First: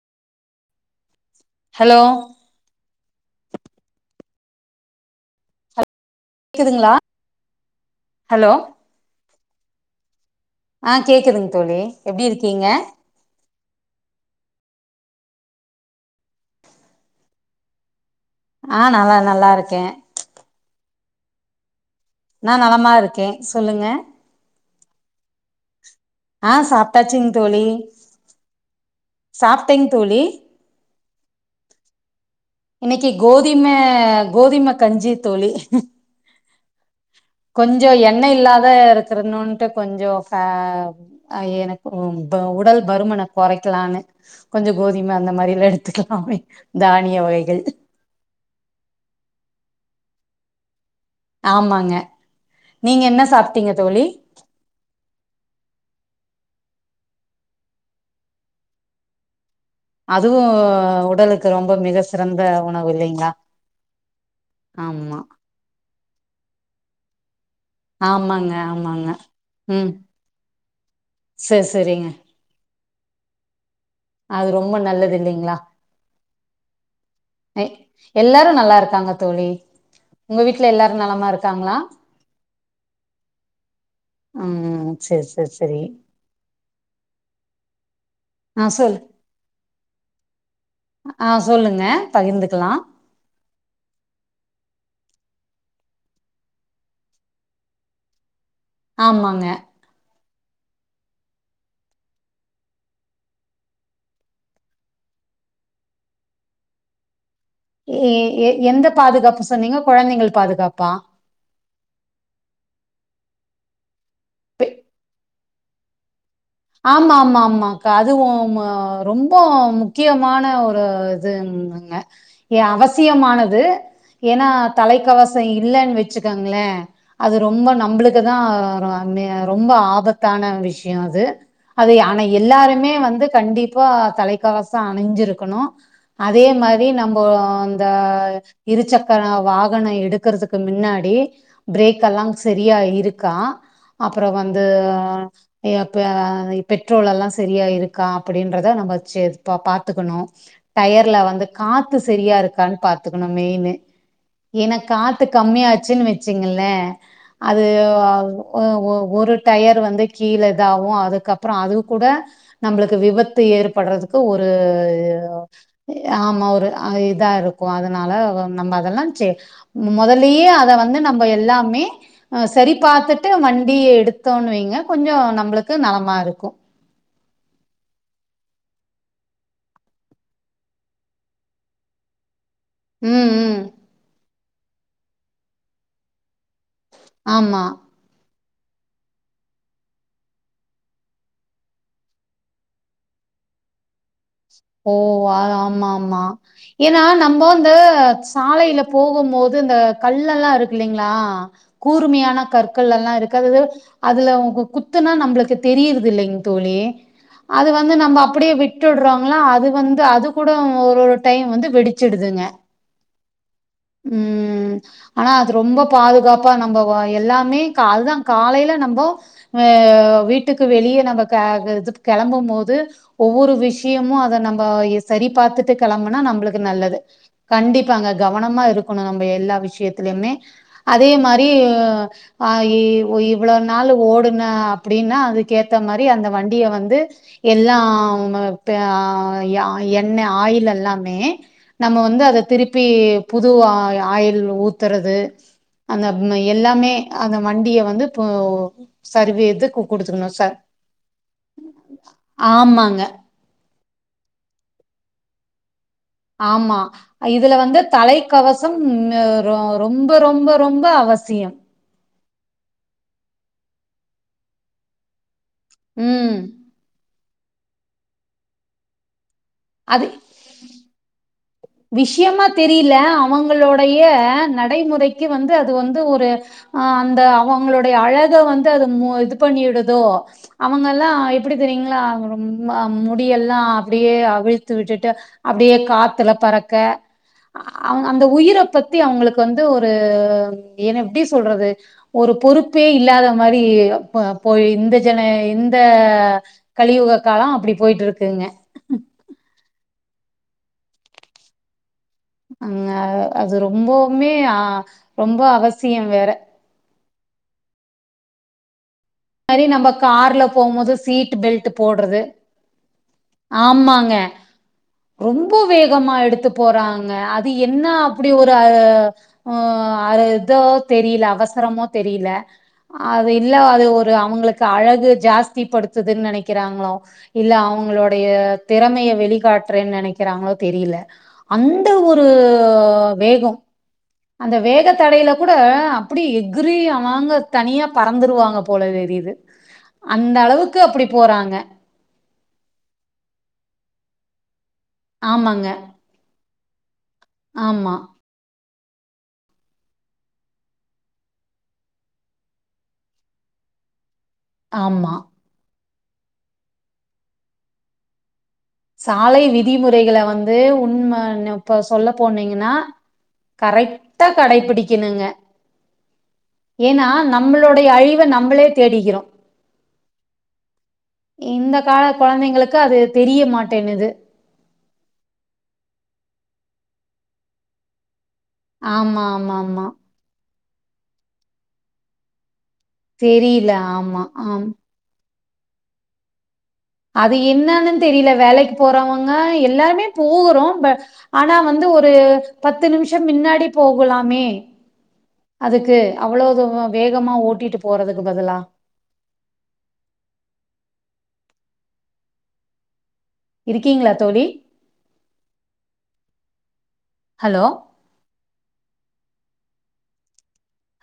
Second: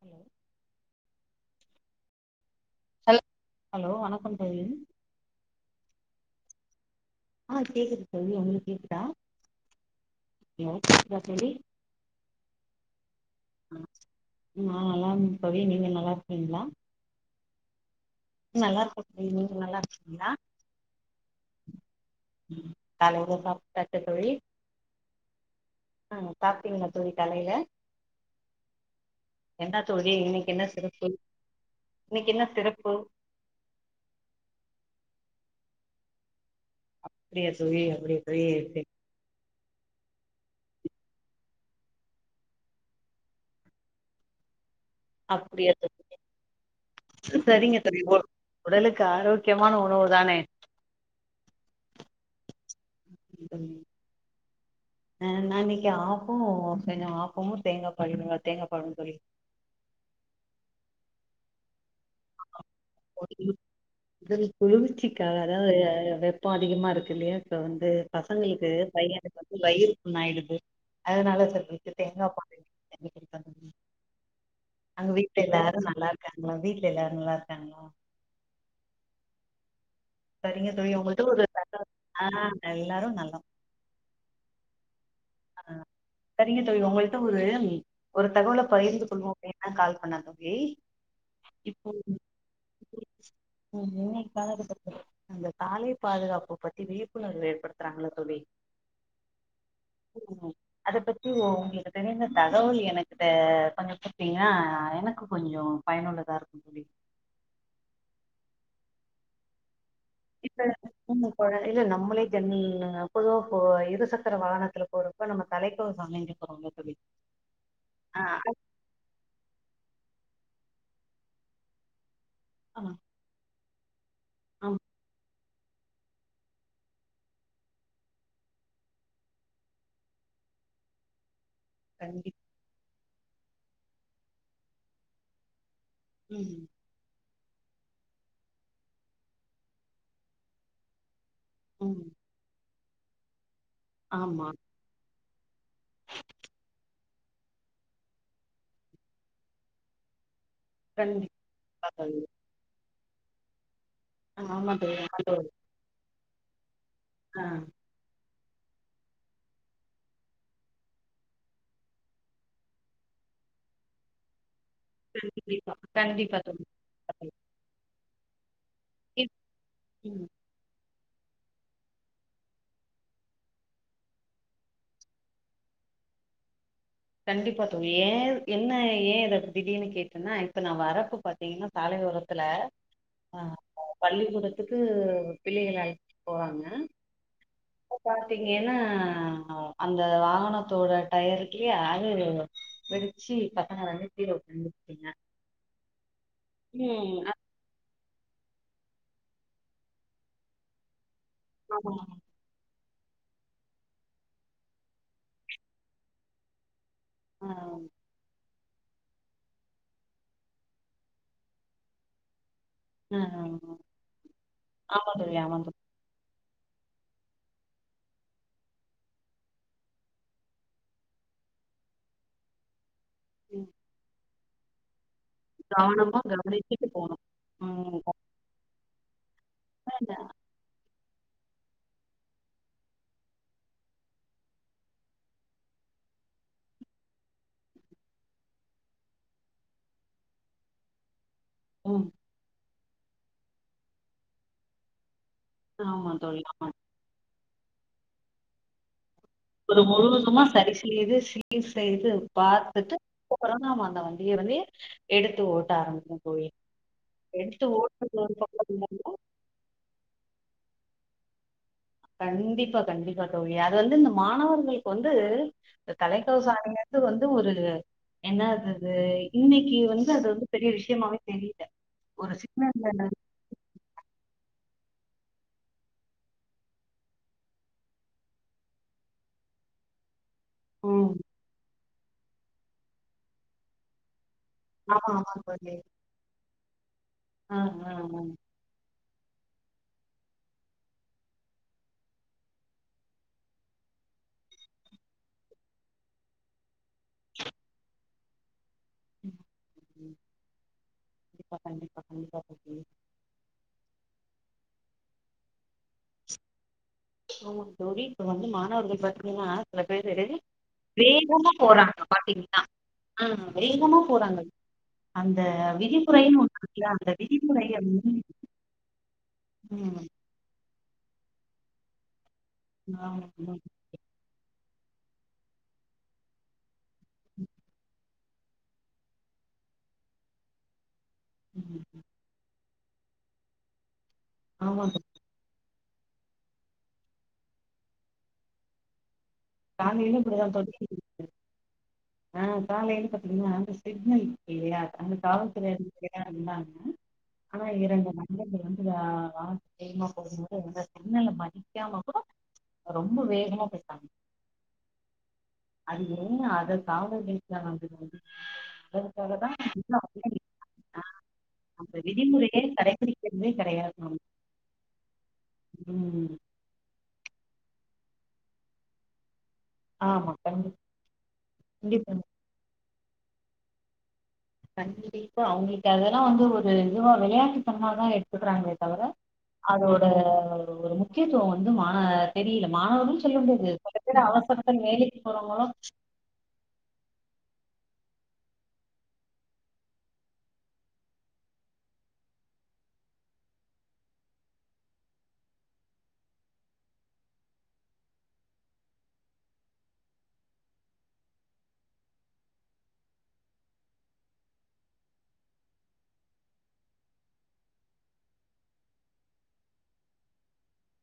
Hello hello hello hello வணக்கம் சகோதரி கேக்குதுங்களா ஆஹ் கேக்குது சகோதரி ஹலோ உங்களுக்கு கேக்குதா ஹலோ ஆஹ் கேக்குதா கேக்குதுங்க தோழி எப்படி இருக்கீங்க அ நல்லா இருக்கேன் தோழி நீங்க நல்லா இருக்கிறீங்களா நல்லா இருக்கேன் சகோதரி நீங்க நல்லா இருக்கீங்களா நா நலமா இருக்கே காலைல சொல்லுங்க சாப்பிட்டாச்சா தோழி ஆ ஆஹ் சாப்ட்டீங்களா சாப்பிட்டாச்சுங்க காலையில தோழி என்ன தோழி இன்னைக்கு என்ன சிறப்பு இன்னைக்கு என்ன சிறப்பு இன்னைக்கு கோதுமை கோதுமை கஞ்சி தோழி அப்படியா தோழி கொஞ்சம் அப்படியா எண்ணய் தோழி இல்லாத சரி இருக்கனும்ட்டு அஹ் எனக்கு உடல் பருமனை கொறைக்கலான்னு கொஞ்சம் கோதுமை அந்த மாதிரி எல்லாம் அப்படியா தோழி எடுத்துக்கலாமே தானிய வகை சரிங்க தோழி உ- உடலுக்கு ஆரோக்கியமான உணவு தானே ஆமாங்க நீங்க என்ன சாப்பிட்டீங்க தோழி ஆஹ் நான் இன்னைக்கு ஆப்பம் ஆப்பமும் தேங்காய் பாலும் தேங்காய் பாலும் தோழி அதுவும் உடலுக்கு ரொம்ப மிக சிறந்த உணவு இல்லைங்களா உடல் ஆமா குளிர்ச்சிக்கு வெப்பம் அதிகமா இருக்கு இல்லையா இப்ப வந்து ஆமாங்க பசங்களுக்கு ஆமாங்க பையனுக்கு வந்து ம் வயிறு புண்ணாயிடுது அதனால சேரி செரி விட்டுட்டு சேரிங்க தேங்காய் பால் அது ரொம்ப அங்க நல்லது வீட்டுல இல்லைங்களா எல்லாரும் நல்லா இருக்காங்களா வீட்டுல எல்லாரும் நல்லா இருக்காங்களா எல்லாரும் நல்லா இருக்காங்க தோழி உங்க வீட்ல செரிங்க தோழி எல்லாரு உங்கள்ட நலமா ஒரு ஆஹ் எல்லாரும் நல்லா ஆஹா செரி செரி சரிங்க தோழி உங்கள்ட ஒரு ஒரு தகவலை ஆ சொல் பகிர்ந்து கொள்வோம் அப்படின்னு தான் கால் பண்ணேன் தோழி ஆஹ் சொல்லுங்க பகிர்ந்துக்கலாம் உம் இன்னைக்காக அந்த சாலை பாதுகாப்பு பத்தி விழிப்புணர்வு ஏற்படுத்துறாங்கள தோழி ஆமாங்க உம் அத பத்தி ஓ உங்களுக்கு தெரிந்த தகவல் எனக்கிட்ட கொஞ்சொ குடுத்தீங்கன்னா எனக்கு கொஞ்சொ பயனுள்ளதா இருக்குந் தோழி எ எ எந்த பாதுகாப்பு சொன்னீங்க கொழந்தைங்களு [inaudible] இல்ல நம்மளே ஜென் பொதுவாக போ இருசக்கர பெ வாகனத்துல போறோம் இப்ப நம்ம தலைக்கு சமைந்சு ஆமா ஆமா ஆமா அக்கா அதுவும் ரொம்ப முக்கியமான ஓரு இதுங்க ஏ ஆமா அவசியமானது ஏன்னா ஆமா தலைக்கவசம் இல்லன்னு வச்சுக்கோங்களேன் அது ரொம்ப நம்மளுக்குதான் ரொம்ப ஆபத்தான விஷயம் அது அது ஆனா கண்டிப்பா எல்லாருமே வந்து கண்டிப்பா தலைக்கவசம் அணிஞ்சிருக்கணும் அதே ம் மாரி தோழி நம்ம அந்த இருசக்கர வாகனம் எடுக்கறிறதுக்கு முன்னாடி ம் பிரேக்கெல்லாம் சரியா இருக்கா அப்புறம் ஆமா வந்துப்ப பெட்ரோல் எல்லாம் சரியா இருக்கா அப்படின்றத நம்ம செ பாத்துக்கணும் டயர்ல கண்டிப்பா வந்து காத்து தோழி செரியா இருக்கான்னு பாத்துக்கணும் மெயின்னு ஆ, ஆமா ஏன்னா தோழி ஆமா காத்து தோழி கம்மியாச்சுன்னு வச்சிகுங்களே ஆ அது ஒ ஒ ஒரு டயர் வந்து கீழ இதாவும் அதுக்கப்பறம் அப்புறம் அது கூட நம்மளுக்கு விபத்து ஏற்பட்றதுக்கு ஒரு கண்டிப்பா து கண்டிப்பா ஆமா தோழி ஒரு அ இதா இருக்கூ அதனால நம்ம அதெல்லா சே இப் ம் மொதல்லயே அத வந்து நம்போ எல்லாமே அ சரி பாத்துட்டு வண்டிய எடுத்தோன்னுவைங்க கொஞ்சோ நம்பளுக்கு நலமா இருக்கூ கண்டிப்பா தோழி ஏன் என்ன ஏன் இத திடீனு கேட்டன்னா இப்ப நா வரப்ப பாத் த்தீங்கன்னா சாலை ஒரத்துல ம் அ ம் பள்ளிக்கூடத்துக்கு பிள்ளைகள அழைத்து போவாங்க ஆம்மா பாத்தீங்கேன்னா அந்த வாகனத்தோட டயருக்கே அணி வெடிச்சி கட்டாங்கர ஓ ஆ ஆம்மா ஆம்மா ஏன்னா ம் நம்போ இந்த சாலையில போகும் போது இந்த கல்லெல்லா இருக்கு இல்லைங்ளா ஆமா கூர்மயான கற்க் கள்லல்லா இருக்கு அது அதுல உங்க குத்துன்னா நம்பளுக்கு தெரியர்தில்லைங் தோழி ஆ அது வந்து நம்ப அப்டியே விட்டுட்றோ இல்னா அது வந்து அது கூட ஒரு ஒரு டைம் வந்து வெடிச்சிடுதுங்க ஆ ம் ஆமா ஆனா தோழி அது ஆமா தோழி ரொம்ப பாதுகாப்பா நம்ப எல்லாமே அதுதா காலையில நம்ப அ வீட்டுக்கு வெளியே நம்ப அ இது கெளம்பும் போது ஒவ்வொரு ம் விஷயமு அத நம்ப சரி பாத்துட்டு கெளம்புனா கவனமா நம்ப்ளுக்கு கவனிச்சுட்டு நல்லது போணும் ம் கண்டிப்பாங்க கவனமா இருக்கணு நம்ப எல்லா கரெக்டா இந்த- விஷயத்திலுமே அதே மாரி ஆ இ இவ்வளோ நாள் ஓடுன அப்டின்னா அதுக்கேத்த மாரி அந்த வண்டிய வந்து எல்லா அவுங்க ட்டு அ யா எண்ணெ ஆயில் எல்லாமே நம்ம ம் வந்து அத திருப் ப்பி புது ஆ ஆயில் ஊத்தறது அந்த ஆமா மா தோழி ஆமா எல்லாமே அந்த வண்டிய வந்து போ சர்வீ ஒரு முழுவதுமா சரி செய்து சீர் செய்து பாத்துட்டு ஆமாங்க ப்ப போரானோ அவ அந்த வண்டிய வந்து எடுத்து ஓட்ட ஆரம்பிக்கு ஆம்மா இதுல வந்து ஒரு பக்கம் தலைக்கவசம் ரொம்ப ரொம்ப ரொம்ப அவசியம் கண்டிப்பா கண்டிப்பா தோழி அது வந்து இந்த மாணவர்களுக்கு வந்து இந்த ம். தலைக்கவசொ அணிய இது வந்து ஒரு என்னாதது இன்னிக்கு வந்து அது வந்து பெரிய விஷ்யமாவே தெரியில விஷ்யமா தெரில அவங்களோடைய நடைமுறைக்கு வந்து அது வந்து ஒரு ஆ அந்த அவங்களுடைய அழக வந்து அது மு இது பண்ணிடுதோ அவங்கெல்லா ம். எப்பிடி தெரியுங்களா ரொம்மா முடியெல்லா அப்பிடியே அவிழ்த் த்து ஆமா, விட்டுட்டு ஆமா தோழி. அப்டியே காத்துல பறக்க ஆ, ஆ, அவ்ங் ஆ. அந்த உயிரப்பத் பத்தி அவுங்குளுக்கு வந்து ஒரு ஏன எப்டி சொல்றது ஒரு பொறுப்பே இல்லாத மாரி போ போய் இந்த ஜன இந்த கலியுக காலோ அப்டி போயிட்ருக்குங்க ம் ம் கண்டிப்பா கண்டிப்பா கண்டிப்பா தோழி அங்க அது ரொம்பவுமே அ ரொம்ப அவசியம் வேற ஆமா தோழி இப்ப வந்து மாணவர்கள் பாத் எப்டினா மாரி சில நம்ம பேரு கார்ல போம்போது சீட் வேகமா பெல்ட் போறாங்க போடுறது பாத்தீங்ன்னா ஆ வேகமா போறாங்கள் ரொம்போ வேகமா எடுத்து இருக்குல்ல, அந்த போறாங்க அது விதிமுறைய என்ன அப்டி ஒரு அ ஓ ம். அர எத்தோ தெரியில அவசரமோ தெரியில ஆமா, அது இல்ல ஆமா. அது ஒர் ரு அவுங்களுக்கு அழகு ஜாஸ்தி படுத்துதுன் நெனைக்கிறாங்ளோ இல்ல அவுங்களோ டைய தெறமைய வெளிகாட்டுறேன் நெனக்கிறாங்ளோ தெரியில ம். அந்த ஒ ரு வேகோ அந்த ஆமா வேக தோழி. தடையில கூட அப்பிடி எக்கிரி அ வாங்க தனியா பறந்துருவாங்க போல தெரியிது காலையில அந்த இப்படிதான் அளவுக்கு தோழி அப்பிடி போறாங்க ஆ காலையில பாத்தீங்கன்னா அந்த சிக்னல் இக் இல்லையா அந்த ஆமாங்க காவல்துறை அதி சிலேதா இந்தாங்க ஆனா ஆமா இறங்கல இல்லப்பே வந்ததா [unintelligible] மதிக்காம கூட ரொம்ப வேகமா போய்ட்டாங் ஆமா அது என்ன அத காவல்நிலயத்தில வாங்கி வாங்கி சாலை விதிமுறைகள வந்து உண்மனு இப்ப அந்த சொல்ல விதிமுறையே போனீங்கன்னா கடைபிடிக்கிறதே கரெக்ட்டா கடைபிடிக்கணுங்க ம் ம் ஏனா நம்பளுடைய அழிவ நம்பளே தேடிக்கிறோ ஆமா. கண்டிப் இந்த கால கண்டிப்பா. கொழந்தைங்களுக்கு அது தெரிய மாட்டேன்னுது கண்டிப்பா அவுங்களுக்கு அதெல்லா வந்து ஒரு இதுவா வெளையாட்டுத்தனமாதா எடு சொல்றாங்களே தவர ஆமா ஆமா ஆமா அதோட ஒரு ஒரு முக்கியத்துவோ வந்து மான தெரியில மாணவர்களு சொல்லிக்க தெரியல முடியாது இப்ப எத்தன ஆமா ஆமா அவசரத்த வேலைக்கு போறவங்களு அது என்னான்னு தெரியல வேலைக் போறவங்க எல்லாருமே போகுறோ ப ஆனா வந்து ஒரு பத்து நிமிஷோ மின்னாடி போகலாமே அதுக்கு அவ்ளோ தூவோ வேகமா ஓட்டிட்டு போறதுக்கு பதிலா இருக்கீங்களா தோழி ஹலோ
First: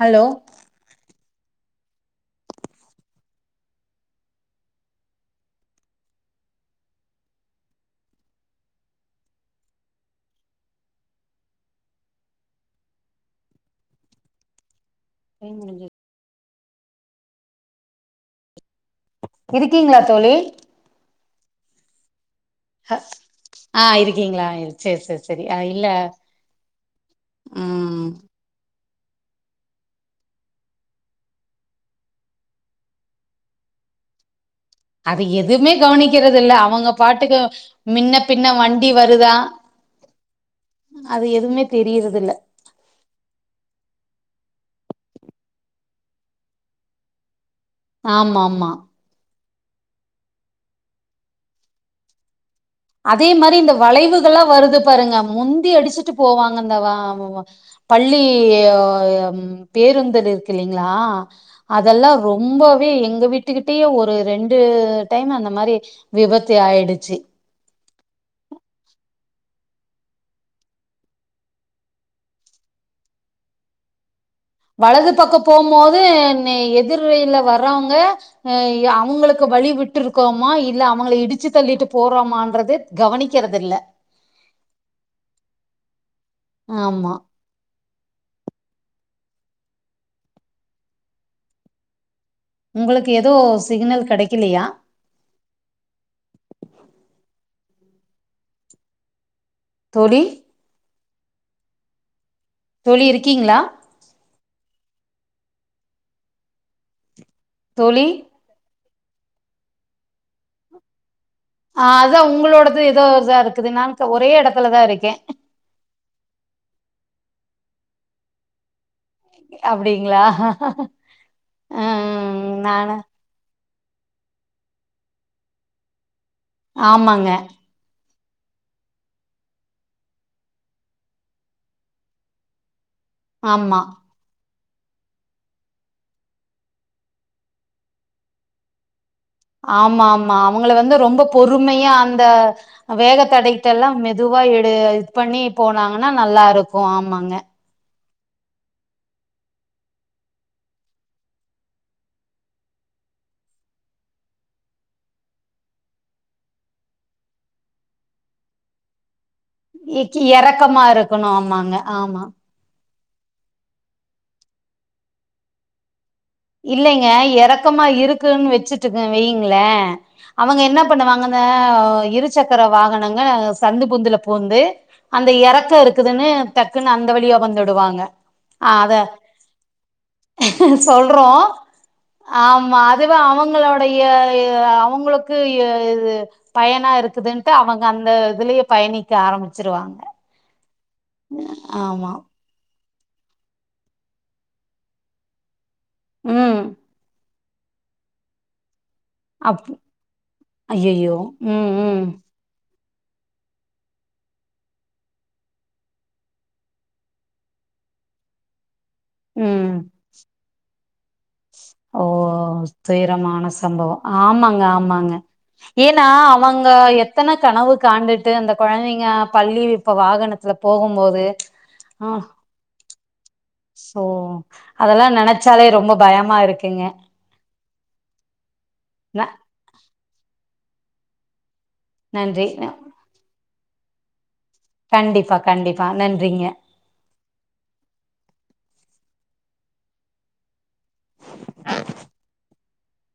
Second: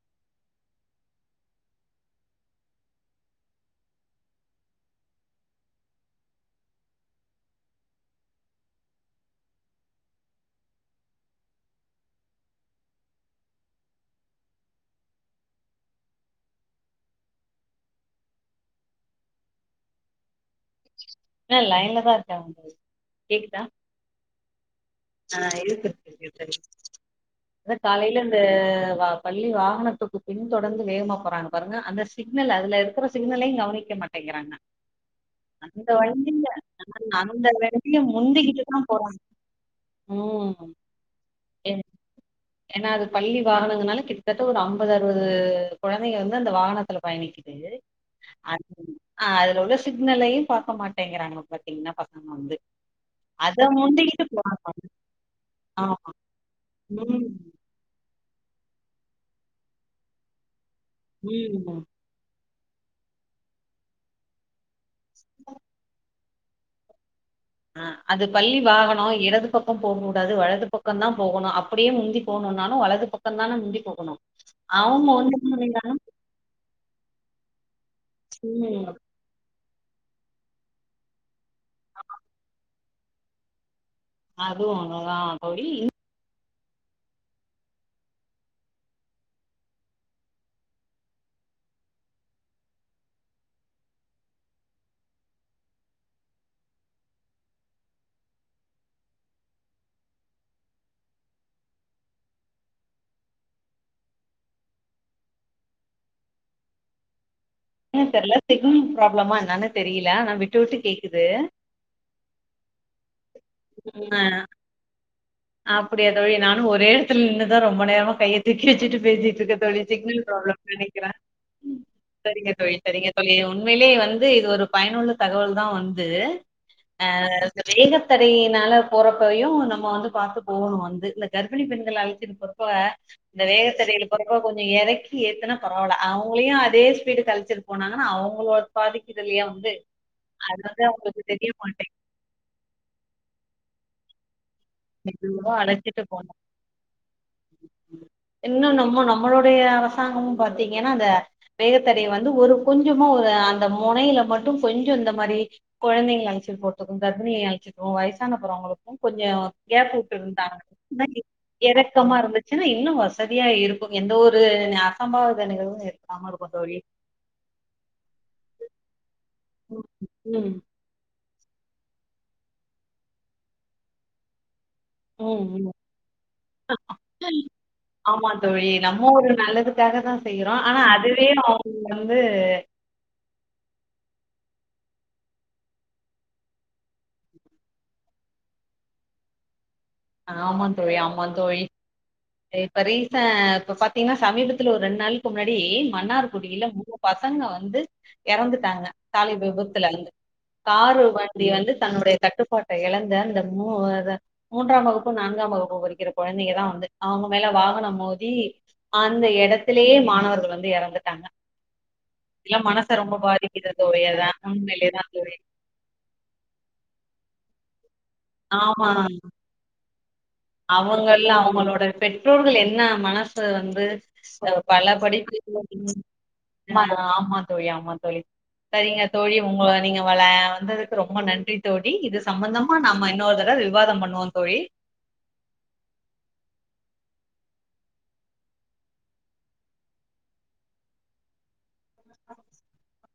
ஹலோ டைம் முடின்சி இருக்கீங்ளா தோழி ஆ லைன்லதா இருக்கே ஹ ஆ இருக்கீங்ளா இருக் ஆ இருக்கு [unintelligible] அதா ம் காலையில தே வ பள்ளி வ வாகனத்துக்கு பின் தொடந்து வேகமா போறாங்க பாருங்க அந்த சிக்னல அதுல இருக்கிற சிக்னலைங் கவனிக்கமாட்டேங்கிறாங்க அது எதுமே கவனிக்கிறது இல்ல அவங்க பாட்டுக்கு அந்த வண்டிய மின்ன பின்ன முந்திக்கிட்டுதா வண்டி போறாங்க வருதா ம் அது எதுமே தெரியறது இல்ல ஏன்னா அது பள்ளி வாகனங்கனால கிட்டத்தட்ட ஒரு அம்பது அறுவது கொழந்தைங்க வந்து அந்த வானத்துல பயணிக் இதே ஆமா ஆமா [unintelligible] அ அதுல உள்ள சிக்னல்லையு பாக்க மாட்டேங்கிறாங்க பாத்தீங்ன்னா பசங்க வந்து அதே மாரி அத இந்த முந்திக்கிட்டு வளைவுகள்லாம் போறாங்க. வருது பாருங்க முந்தி ஆமா. அடிச்சிட்டு போவாங்க இந்த வ மு ம். வ பள்ளி ம் பேருந்து இருக்கு இல்லைங்ளா ம். அதெல்லா ரொம்பவே எங்க வீட்டுக்கிட்டயே ஒரு ரெண்டு டைம் அந்த மாரி விபத்து ஆயிடுச்சி ஆ அது பள்ளி வாகனோ இடது பக்கம் போக்கூடாது வலது பக்கம் தா போகணு அப்படியே முந்தி போணுன்னாலு வலது பொக்கந்தான முந்தி போகணு வலது பக்கோ போம்மோது நெ எ திர் வெயில வர்றவுங்க அ ம். எ அவுங்களுக்கு வழிவிட்டுருக்கோமா இல்ல அவங்க இடி ச்சி தள்ளிட்டு போறோமான்றதே கவனிக்கறது இல்ல அது ஒன்னுதா தோழி ஆமா உங்களுக்கு எதோ சிக்னல் கடைக்கலியா தோழி தோழி இருக்கீங்களா ஏ தோழி தெரியல சிக்னல் ப்ராப்ளமா என்னன்னு தெரியல நா விட்டு விட்டு கேட்குது ஆ அதா உங்களோடது ஏதோ இதா இருக்குது நான ஒரே இடத்துலதா இருக்கே அப்டியா தோழி நானு ஒரே இடத்துல நின்னு தா ரொம்ப நேரம் கைய திக்கி வச்சுட்டு பேசி இருக்கதோ அப்டிங்களா சிக்னல் ப்ராப்ளம் ப நினைக்கிறே ம் சரிங்க தோழி நானு சரிங்க தோழி உண்மையிலயே வந்து இது ஒரு பயனுள்ள தகவல் தா வந்து அ ஆமாங்க வேற ஏதாச்சு வேகத்தடையினால போறப்பையு நம்ம வந்து பாத்து போகணு வந்து இந்த கர்ப்பிணி பெண்கள அழைச்சிட்டு போற இப்ப இந்த ஆமா வேகத்தடையில போறப்ப கொஞ்சம் இறக்கி ஏத்தனா பரவாயில்ல அவங்களையு அதே வீட்டு கழிச்சிட்டு போனாங்கன்னா அவங்களோட பாதிக்குதலைய வந்து ஆமா ஆமா அது அவங்கள வந்து ரொம்ப அவங்களுக்கு தெரிய பொறுமையா மாட்டேன் அந்த வேக தடை எல்லா மெதுவா இடு இது பண்ணி மெதுவா அழச்சிட்டு போனாங்கன்னா போனா நல்லா இருக்கு ஆமாங்க இன்னு நம்ம நம்மளுோடைய அரசாங்கம் பாத்தீங்கன்னா அத வேகத்தட வந்து ஒரு கொஞ்சமா ஒரு அந்த முனையில மட்டு கொஞ்ச இந்த மாரி கொழந்தைங்க அழைச்சிட்டு போறதுக்கு கர்ப்பிணி அழைச்சிட்டுக்கு வயசான போறவங்களுக்கு கொஞ்ச ஏ கூட்டு இருந்தாங்க எறக்கமா இருக்கணு ஆமாங்க இறக்கமா ஆமா இருந்து வச்சுன்னா இன்னு வசதியா இருக்கு எந்த ஒரு அசம்பாத நிகழ்வு இருக்காம இருக்கு தோழி இல்லைங்க இறக்கமா இருக்குன்னு வச்சுட்டுக்க வயங்களே ம் அவங்க என்ன இது பண்ண வாங்கந்தா இருசக்கர வாகனங்க சந்து புந்துல புகுந்து அந்த ம் ம் இறக்க இருக்குதுன்னு டக்குன்னு அந்த வழியா வந்துடுவாங்க ஆ அத அக்காக தா செய்யறோ ஆனா அதுவே சொல்றோ அவங்க வந்து ஆமா அதுவே அவங்களோடைய அவங்களுக்கு இது பயனா இருக்குதுன்ட்டு அவங்க அந்த இதுலயே பயணிக்க ஆரம்பிச்சிருவாங்க ஆமா தோழி ஆமா தோழி ஆமா இப்ப ரீசன்னா இப்ப பாத்தீங்கன்னா சமீபத்துல ஒரு ரெண்டு நாளைக்கு முன்னாடி ம் மன்னார்குடியில மூ ப பசங்க வந்து இறந்துட்டாங்க சாலை அப் விபத்துல வந்து காரு ஐயையோ வண்டி ம் வந்து ம் தன்னுடைய கட்டு பாட்டை இழந்த அந்த மூன்றாம் வகுப்பு நான்காம் வகுப்பு படிக்கிற கொழந்தைங்க தா வந்து அவங்க மேல வாகனம் மோதி அந்த ம் இடத்திலேயே மாணவர்கள் வந்து இறந்துட்டாங்க ஓ எல்லா மனச ரொம்ப துயரமான பாதிக்குது துவையாதா உண்மிலையதா தோழி ஏனா அவங்க எத்தனை கனவு காண்டுட் ட்டு அந்த ஆமா. கொழந்தைங்க பள்ளி இப்ப வாகனத்துல போகும்போது அவங்கள்ல அவங்களோட ஆ பெற்றோர்கள் என்ன மனசு வந்து சோ அ அதெல்லா நெனைச்சாலே ரொம்ப பயமா இருக்கு அம்மா தா ஆமா தோழி ஆமா தோழி சரிங்க ந தோழி ஒங்கள நீங்க வள வந்ததுக்கு ரொம்ப நன்றி தோழி இது நன்றி சம்பந்தமா நாம் இன்னொரு தடவ விவாதம் பண்ணுவோ தோழி கண்டிப்பா கண்டிப்பா நன்றிங்க ஆஹ ஆ [unintelligible]